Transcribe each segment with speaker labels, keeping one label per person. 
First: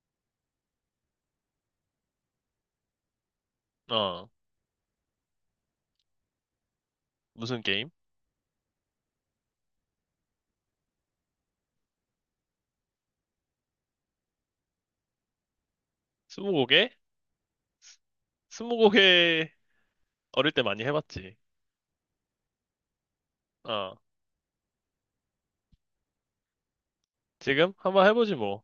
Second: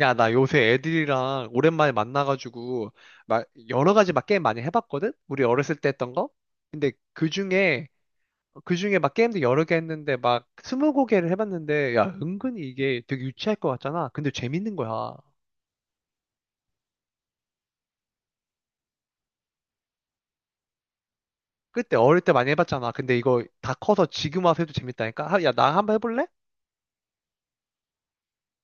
Speaker 1: 야, 나 요새 애들이랑 오랜만에 만나가지고, 막, 여러 가지 막
Speaker 2: 어,
Speaker 1: 게임 많이 해봤거든? 우리 어렸을 때 했던 거? 근데 그
Speaker 2: 무슨
Speaker 1: 중에,
Speaker 2: 게임?
Speaker 1: 그 중에 막 게임도 여러 개 했는데, 막, 스무 고개를 해봤는데, 야, 은근히 이게 되게 유치할 것 같잖아? 근데 재밌는 거야.
Speaker 2: 스무고개? 스- 스무고개 어릴 때 많이 해봤지.
Speaker 1: 그때 어릴 때 많이 해봤잖아. 근데 이거 다
Speaker 2: 어,
Speaker 1: 커서 지금 와서 해도 재밌다니까? 야, 나 한번 해볼래?
Speaker 2: 지금 한번 해보지 뭐.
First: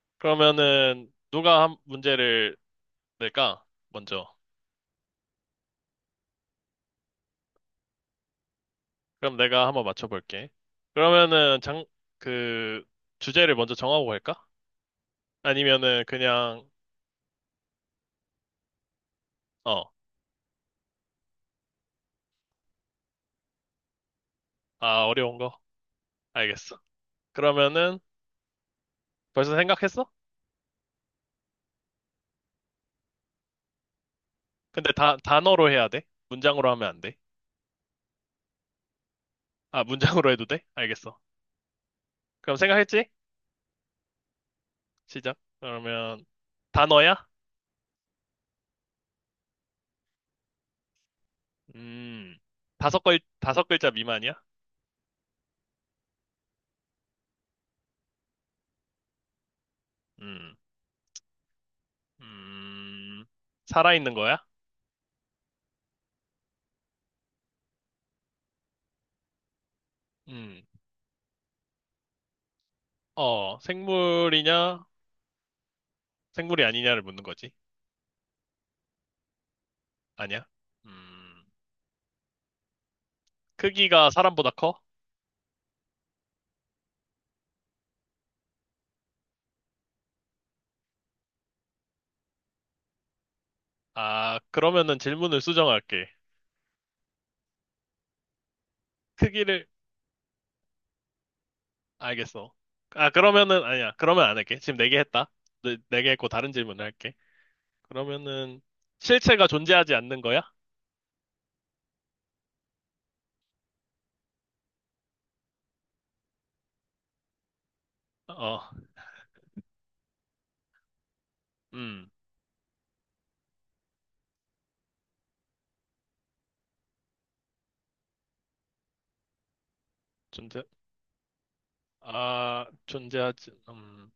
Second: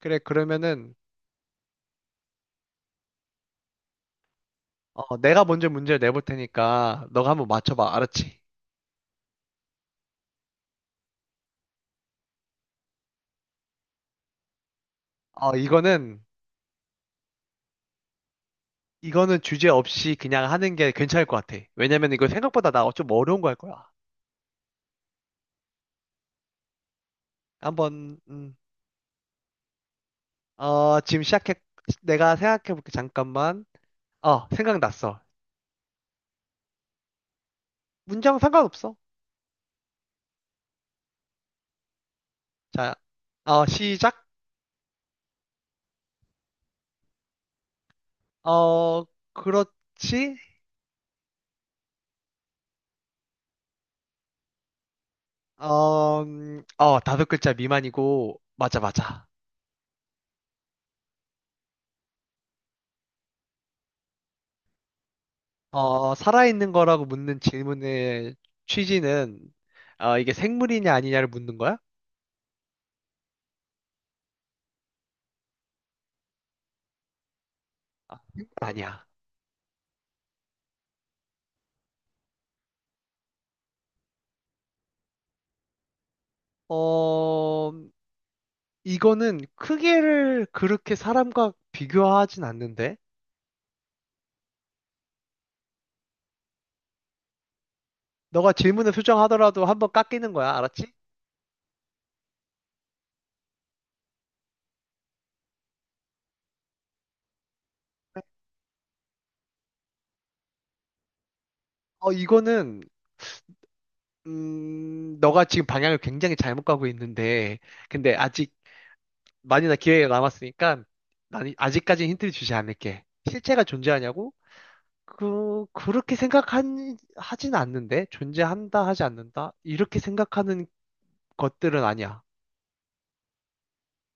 Speaker 1: 그래, 그러면은,
Speaker 2: 그러면은 누가 한 문제를 낼까? 먼저.
Speaker 1: 내가 먼저 문제를 내볼 테니까, 너가 한번 맞춰봐. 알았지?
Speaker 2: 그럼 내가 한번 맞춰볼게. 그러면은 그, 주제를 먼저 정하고 갈까?
Speaker 1: 어,
Speaker 2: 아니면은
Speaker 1: 이거는,
Speaker 2: 그냥,
Speaker 1: 이거는 주제
Speaker 2: 어,
Speaker 1: 없이 그냥 하는 게 괜찮을 것 같아. 왜냐면 이거 생각보다 나 좀 어려운 거 할 거야.
Speaker 2: 아, 어려운 거? 알겠어. 그러면은
Speaker 1: 한번, 음,
Speaker 2: 벌써 생각했어?
Speaker 1: 지금 시작해. 내가 생각해 볼게. 잠깐만.
Speaker 2: 근데
Speaker 1: 생각났어.
Speaker 2: 단어로 해야 돼? 문장으로 하면 안 돼?
Speaker 1: 문장 상관없어.
Speaker 2: 아, 문장으로 해도 돼? 알겠어. 그럼
Speaker 1: 자,
Speaker 2: 생각했지?
Speaker 1: 시작.
Speaker 2: 시작. 그러면 단어야?
Speaker 1: 어, 그렇지.
Speaker 2: 음, 다섯 글자 미만이야?
Speaker 1: 다섯 글자 미만이고, 맞아, 맞아.
Speaker 2: 음, 음, 살아있는 거야?
Speaker 1: 살아있는 거라고 묻는 질문의 취지는, 이게
Speaker 2: 음,
Speaker 1: 생물이냐 아니냐를 묻는 거야?
Speaker 2: 어, 생물이냐? 생물이 아니냐를 묻는 거지.
Speaker 1: 아니야.
Speaker 2: 아니야? 음, 크기가 사람보다 커?
Speaker 1: 어, 이거는 크기를 그렇게 사람과 비교하진 않는데?
Speaker 2: 아, 그러면은 질문을 수정할게.
Speaker 1: 너가 질문을 수정하더라도
Speaker 2: 크기를
Speaker 1: 한번 깎이는 거야, 알았지?
Speaker 2: 알겠어. 아, 그러면은 아니야. 그러면 안 할게. 지금 네 개 했다. 네, 네개 했고 다른 질문을 할게. 그러면은 실체가 존재하지 않는 거야?
Speaker 1: 어, 이거는, 너가 지금 방향을 굉장히 잘못 가고 있는데, 근데 아직
Speaker 2: 어,
Speaker 1: 많이나 기회가 남았으니까, 난 아직까지
Speaker 2: 음,
Speaker 1: 힌트를 주지 않을게. 실체가 존재하냐고? 하진 않는데? 존재한다, 하지 않는다? 이렇게
Speaker 2: 존재.
Speaker 1: 생각하는 것들은 아니야.
Speaker 2: 아, 존재하지. 음.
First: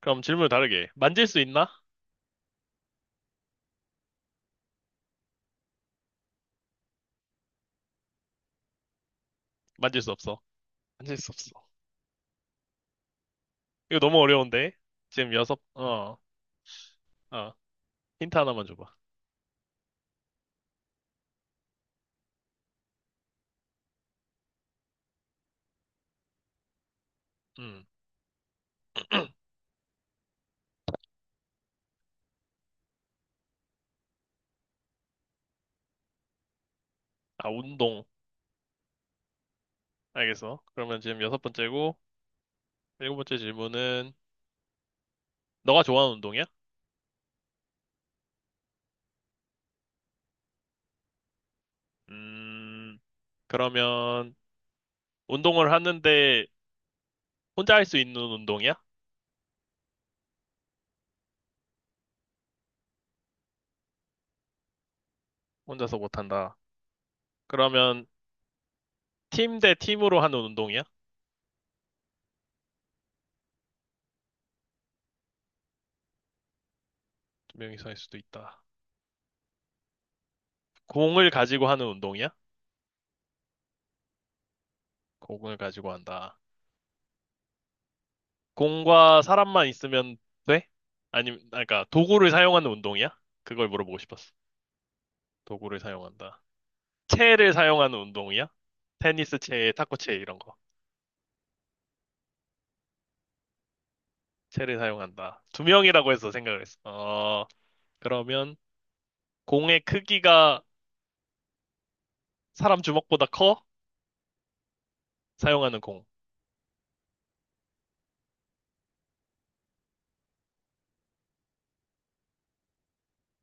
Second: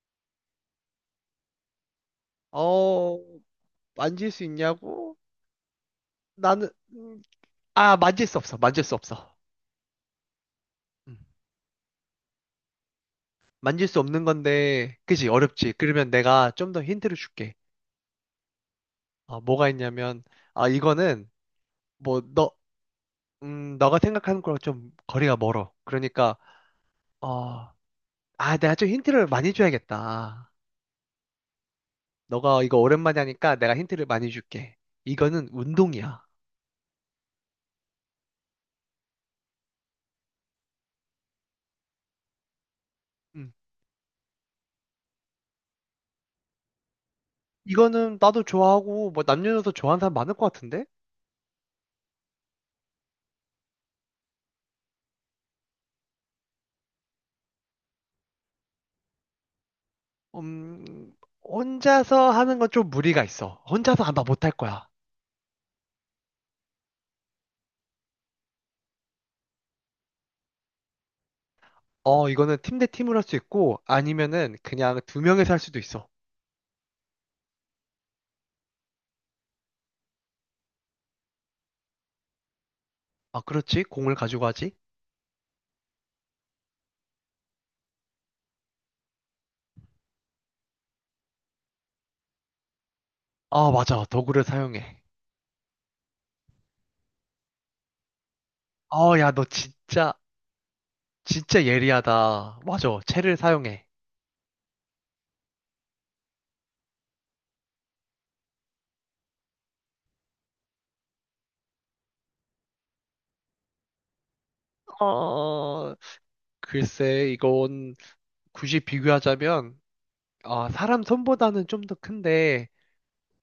Speaker 2: 그럼 질문을 다르게. 만질 수 있나?
Speaker 1: 어, 만질 수 있냐고? 나는, 만질 수 없어. 만질 수 없어.
Speaker 2: 만질 수 없어. 만질
Speaker 1: 음.
Speaker 2: 수 없어.
Speaker 1: 만질
Speaker 2: 이거
Speaker 1: 수
Speaker 2: 너무
Speaker 1: 없는
Speaker 2: 어려운데?
Speaker 1: 건데, 그지?
Speaker 2: 지금 여섯,
Speaker 1: 어렵지. 그러면 내가 좀 더 힌트를
Speaker 2: 어.
Speaker 1: 줄게.
Speaker 2: 힌트 하나만 줘봐.
Speaker 1: 아, 뭐가 있냐면, 아, 이거는, 뭐, 너, 너가 생각하는 거랑 좀 거리가 멀어. 그러니까, 어,
Speaker 2: 음.
Speaker 1: 내가 좀 힌트를 많이 줘야겠다. 너가 이거 오랜만에 하니까 내가 힌트를 많이 줄게. 이거는 운동이야.
Speaker 2: 아, 운동. 알겠어. 그러면 지금 여섯 번째고, 일곱 번째
Speaker 1: 음.
Speaker 2: 질문은, 너가 좋아하는 운동이야?
Speaker 1: 이거는 나도 좋아하고, 뭐, 남녀노소 좋아하는 사람 많을 것 같은데?
Speaker 2: 음, 그러면, 운동을 하는데, 혼자 할 수 있는 운동이야?
Speaker 1: 음, 혼자서 하는 건 좀 무리가 있어. 혼자서 아마 못할 거야.
Speaker 2: 혼자서 못한다. 그러면, 팀 대 팀으로 하는 운동이야?
Speaker 1: 어, 이거는 팀 대 팀으로 할 수 있고, 아니면은 그냥 두 명에서 할 수도 있어.
Speaker 2: 두 명이서 할 수도 있다. 공을 가지고 하는 운동이야?
Speaker 1: 아, 그렇지. 공을 가지고 하지.
Speaker 2: 공을 가지고 한다. 공과 사람만 있으면 돼? 아니면, 아, 그러니까 도구를 사용하는 운동이야? 그걸
Speaker 1: 아,
Speaker 2: 물어보고
Speaker 1: 맞아.
Speaker 2: 싶었어.
Speaker 1: 도구를 사용해.
Speaker 2: 도구를 사용한다. 채를 사용하는 운동이야?
Speaker 1: 야,
Speaker 2: 테니스
Speaker 1: 너
Speaker 2: 채, 탁구
Speaker 1: 진짜,
Speaker 2: 채 이런 거.
Speaker 1: 진짜 예리하다. 맞아. 채를 사용해.
Speaker 2: 채를 사용한다. 두 명이라고 해서 생각을 했어. 어, 그러면 공의 크기가 사람 주먹보다 커? 사용하는
Speaker 1: 어,
Speaker 2: 공.
Speaker 1: 글쎄, 이건 굳이 비교하자면, 아, 사람 손보다는 좀 더 큰데,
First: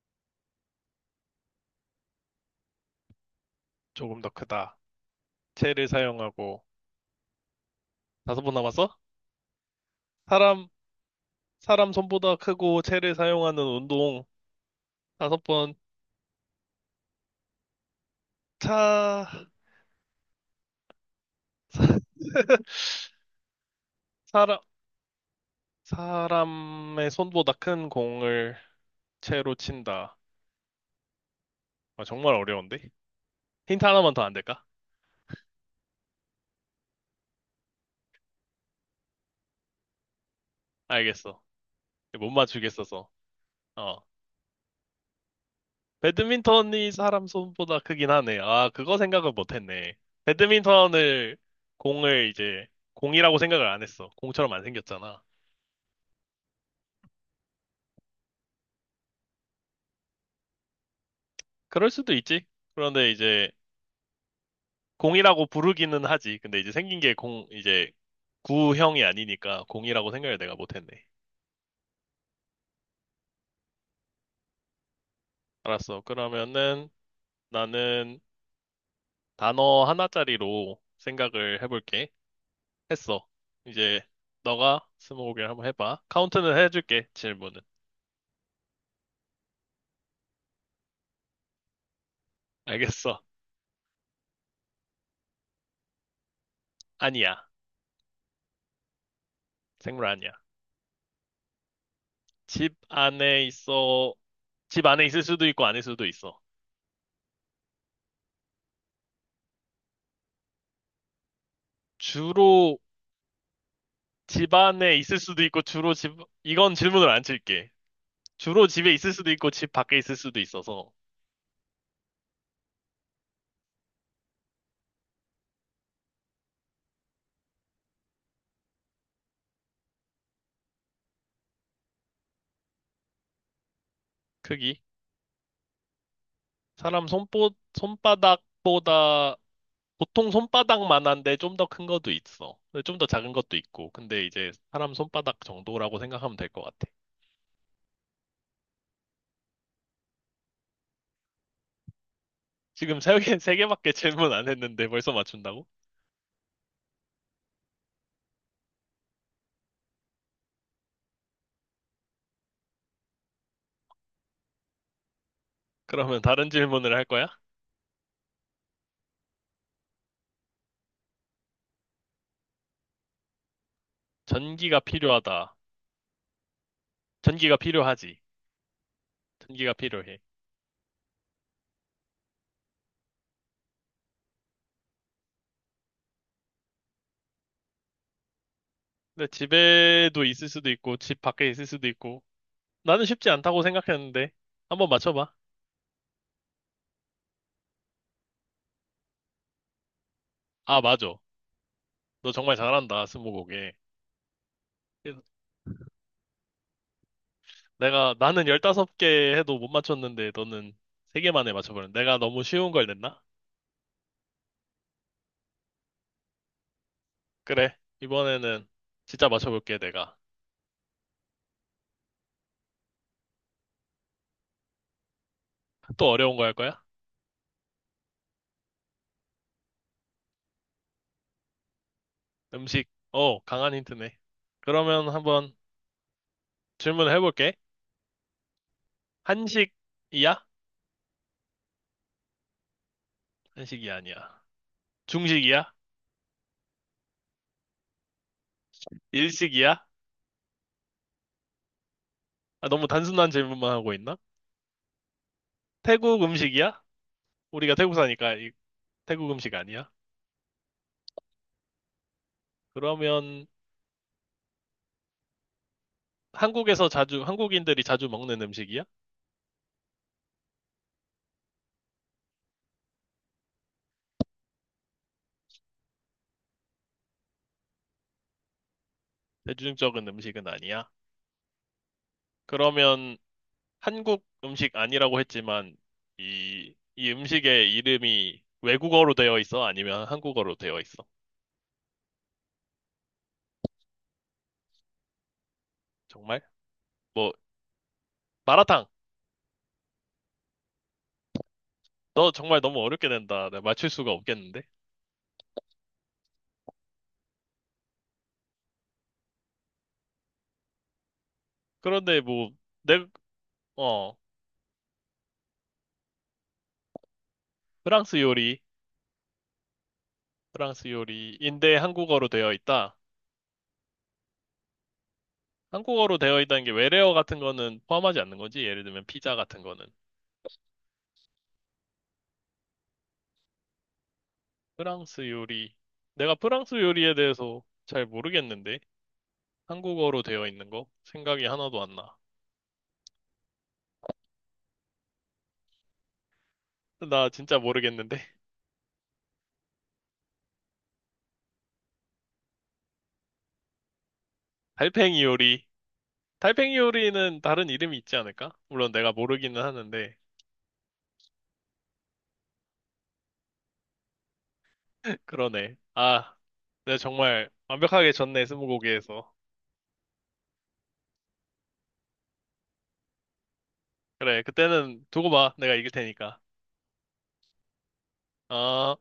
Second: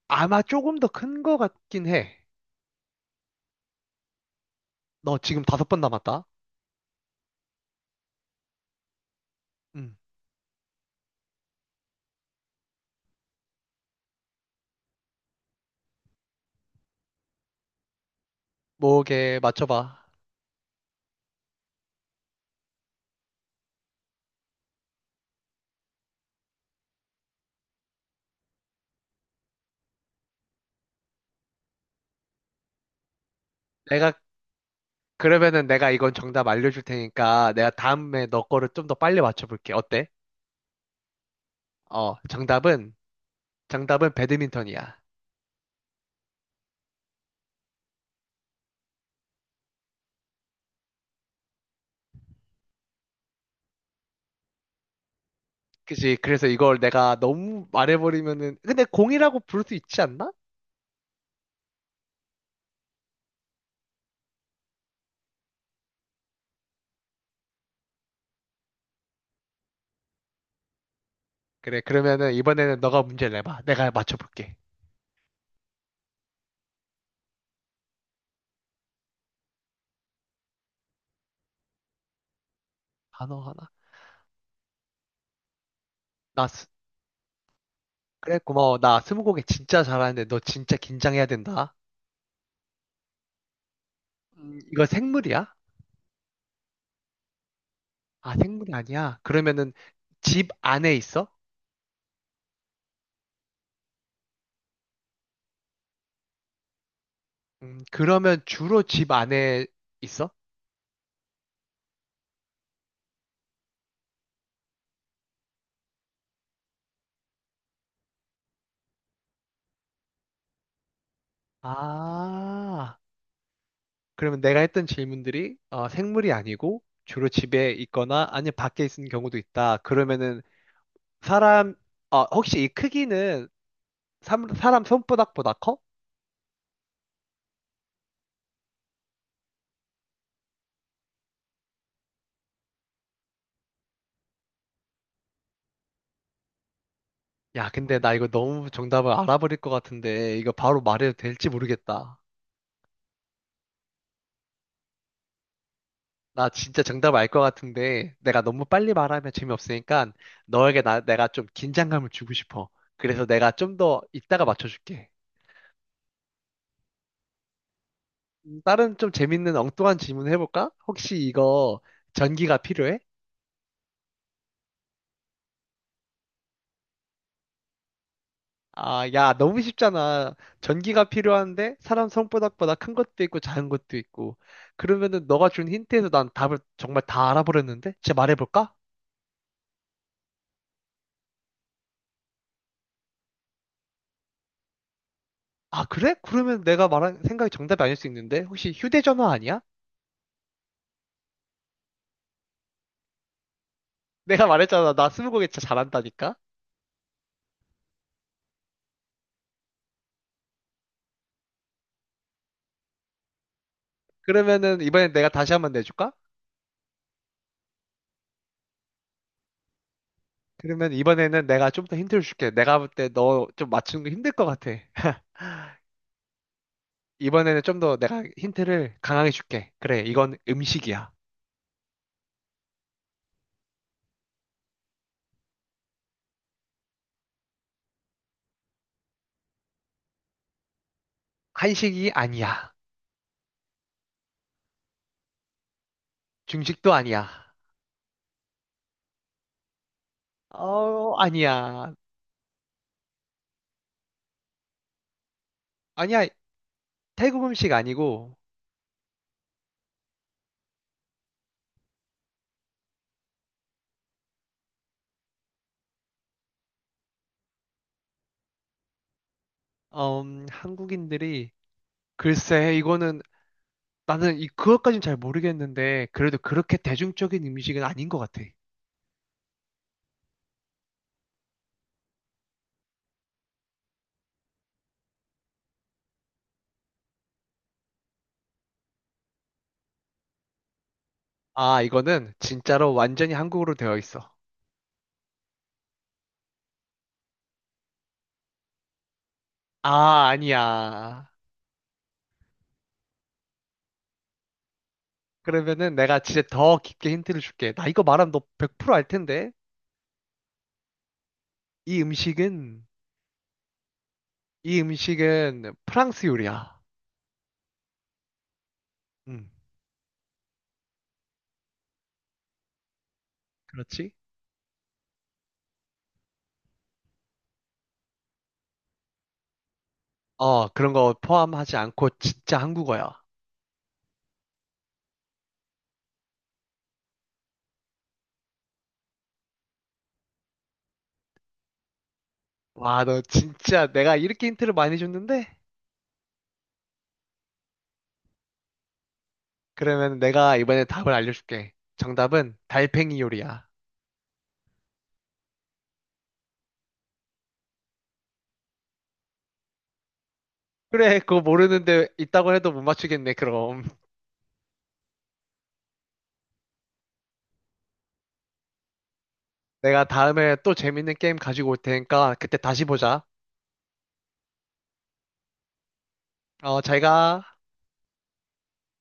Speaker 1: 아마 조금 더 큰 거 같긴 해.
Speaker 2: 조금 더 크다.
Speaker 1: 너 지금 다섯 번
Speaker 2: 채를
Speaker 1: 남았다.
Speaker 2: 사용하고 다섯 번 남았어?
Speaker 1: 응.
Speaker 2: 사람, 사람 손보다 크고 채를 사용하는 운동. 다섯 번. 차,
Speaker 1: 뭐게, 맞춰봐.
Speaker 2: 사람, 사람의 손보다 큰 공을 채로 친다. 아, 정말 어려운데? 힌트
Speaker 1: 내가
Speaker 2: 하나만 더 안 될까?
Speaker 1: 그러면은 내가 이건 정답 알려줄 테니까 내가 다음에 너 거를 좀 더 빨리 맞춰볼게. 어때?
Speaker 2: 알겠어.
Speaker 1: 어,
Speaker 2: 못
Speaker 1: 정답은,
Speaker 2: 맞추겠어서. 어.
Speaker 1: 정답은 배드민턴이야.
Speaker 2: 배드민턴이 사람 손보다 크긴 하네. 아, 그거 생각을 못 했네. 배드민턴을 공을 이제 공이라고 생각을 안 했어. 공처럼 안 생겼잖아.
Speaker 1: 그치. 그래서 이걸 내가 너무 말해버리면은, 근데 공이라고 부를 수 있지 않나?
Speaker 2: 그럴 수도 있지. 그런데 이제 공이라고 부르기는 하지. 근데 이제 생긴 게 이제 구형이 아니니까 공이라고 생각을 내가 못 했네.
Speaker 1: 그래, 그러면은 이번에는 너가 문제를 내봐. 내가 맞춰볼게.
Speaker 2: 알았어. 그러면은 나는 단어 하나짜리로 생각을 해볼게. 했어.
Speaker 1: 단어 하나.
Speaker 2: 이제 너가 스무고개를 한번 해봐.
Speaker 1: 나,
Speaker 2: 카운트는
Speaker 1: 스-
Speaker 2: 해줄게, 질문은.
Speaker 1: 그래, 고마워. 나 스무고개 진짜 잘하는데 너 진짜 긴장해야 된다.
Speaker 2: 알겠어.
Speaker 1: 이거 생물이야?
Speaker 2: 아니야.
Speaker 1: 아, 생물이 아니야. 그러면은
Speaker 2: 생물 아니야.
Speaker 1: 집 안에 있어?
Speaker 2: 집 안에 있어. 집 안에 있을 수도 있고 아닐 수도 있어.
Speaker 1: 그러면 주로 집 안에 있어?
Speaker 2: 주로 집 안에 있을 수도 있고 이건 질문을 안 칠게. 주로 집에 있을 수도 있고 집 밖에 있을 수도 있어서
Speaker 1: 아, 그러면 내가 했던 질문들이 어, 생물이 아니고 주로 집에 있거나 아니면 밖에 있는 경우도 있다. 그러면은 사람, 혹시 이 크기는
Speaker 2: 크기?
Speaker 1: 사람 손바닥보다 커?
Speaker 2: 사람 손바닥보다 보통 손바닥만한데 좀 더 큰 것도 있어. 좀 더 작은 것도 있고. 근데 이제 사람 손바닥 정도라고 생각하면 될 것 같아.
Speaker 1: 야, 근데 나 이거 너무 정답을 알아버릴 것 같은데 이거 바로 말해도 될지 모르겠다.
Speaker 2: 지금 세 개밖에 질문 안 했는데 벌써 맞춘다고?
Speaker 1: 나 진짜 정답 알 것 같은데 내가 너무 빨리 말하면 재미없으니까 너에게 내가 좀 긴장감을 주고 싶어. 그래서 내가 좀 더 이따가 맞춰줄게.
Speaker 2: 그러면 다른 질문을 할 거야?
Speaker 1: 다른 좀 재밌는 엉뚱한 질문 해볼까? 혹시 이거 전기가 필요해?
Speaker 2: 전기가 필요하다. 전기가 필요하지.
Speaker 1: 아, 야, 너무
Speaker 2: 전기가 필요해.
Speaker 1: 쉽잖아. 전기가 필요한데 사람 손바닥보다 큰 것도 있고 작은 것도 있고. 그러면은 너가 준 힌트에서 난 답을 정말 다 알아버렸는데? 제 말해볼까?
Speaker 2: 근데 집에도 있을 수도 있고, 집 밖에 있을 수도 있고. 나는 쉽지 않다고 생각했는데. 한번 맞춰봐.
Speaker 1: 아, 그래? 그러면 내가 말한 생각이 정답이 아닐 수 있는데? 혹시 휴대전화 아니야?
Speaker 2: 아, 맞아. 너 정말 잘한다, 스무고개.
Speaker 1: 내가 말했잖아. 나 스무고개 진짜 잘한다니까?
Speaker 2: 나는 15개 해도 못 맞췄는데 너는 세 개 만에 맞춰버렸네. 내가 너무 쉬운 걸 냈나?
Speaker 1: 그러면은 이번엔 내가 다시 한번 내줄까?
Speaker 2: 그래. 이번에는 진짜 맞춰볼게, 내가.
Speaker 1: 그러면 이번에는 내가 좀 더 힌트를 줄게. 내가 볼 때 너 좀 맞추는 거 힘들 것 같아.
Speaker 2: 또 어려운 거 할 거야?
Speaker 1: 이번에는 좀 더 내가 힌트를 강하게 줄게. 그래, 이건 음식이야.
Speaker 2: 음식. 어, 강한 힌트네. 그러면 한번 질문을 해볼게. 한식이야?
Speaker 1: 한식이 아니야.
Speaker 2: 한식이 아니야. 중식이야?
Speaker 1: 중식도 아니야.
Speaker 2: 일식이야?
Speaker 1: 아니야.
Speaker 2: 아, 너무 단순한 질문만 하고 있나? 태국
Speaker 1: 아니야.
Speaker 2: 음식이야?
Speaker 1: 태국 음식
Speaker 2: 우리가 태국 사니까
Speaker 1: 아니고,
Speaker 2: 태국 음식 아니야? 그러면 한국인들이 자주 먹는 음식이야?
Speaker 1: 음, 한국인들이, 글쎄, 이거는, 그것까진 잘 모르겠는데, 그래도 그렇게 대중적인 음식은 아닌 것 같아.
Speaker 2: 대중적인 음식은 아니야? 그러면 한국 음식 아니라고 했지만 이 음식의 이름이 외국어로 되어 있어? 아니면 한국어로 되어 있어?
Speaker 1: 아, 이거는 진짜로 완전히 한국으로 되어 있어.
Speaker 2: 정말? 뭐 마라탕.
Speaker 1: 아, 아니야.
Speaker 2: 너 정말 너무 어렵게 된다. 내가 맞출 수가 없겠는데.
Speaker 1: 그러면은 내가 진짜 더 깊게 힌트를 줄게. 나 이거 말하면 너 100%알 텐데? 이
Speaker 2: 그런데 뭐
Speaker 1: 음식은
Speaker 2: 내, 어,
Speaker 1: 이 음식은 프랑스 요리야.
Speaker 2: 프랑스 요리,
Speaker 1: 음.
Speaker 2: 프랑스 요리인데 한국어로 되어 있다.
Speaker 1: 그렇지?
Speaker 2: 한국어로 되어 있다는 게 외래어 같은 거는 포함하지 않는 거지. 예를 들면 피자 같은 거는.
Speaker 1: 어, 그런 거 포함하지 않고 진짜 한국어야.
Speaker 2: 프랑스 요리. 내가 프랑스 요리에 대해서 잘 모르겠는데. 한국어로 되어 있는 거? 생각이 하나도 안 나.
Speaker 1: 와, 너 진짜 내가 이렇게 힌트를 많이 줬는데?
Speaker 2: 나 진짜 모르겠는데.
Speaker 1: 그러면 내가 이번에 답을 알려줄게. 정답은 달팽이 요리야.
Speaker 2: 달팽이 요리. 달팽이 요리는 다른 이름이 있지 않을까? 물론 내가 모르기는 하는데.
Speaker 1: 그래, 그거 모르는데 있다고 해도 못 맞추겠네, 그럼.
Speaker 2: 그러네. 아, 내가 정말 완벽하게 졌네, 스무고개에서.
Speaker 1: 내가 다음에 또 재밌는 게임 가지고 올 테니까 그때 다시 보자.
Speaker 2: 그래, 그때는 두고 봐. 내가 이길 테니까.
Speaker 1: 어, 잘 가.
Speaker 2: 아.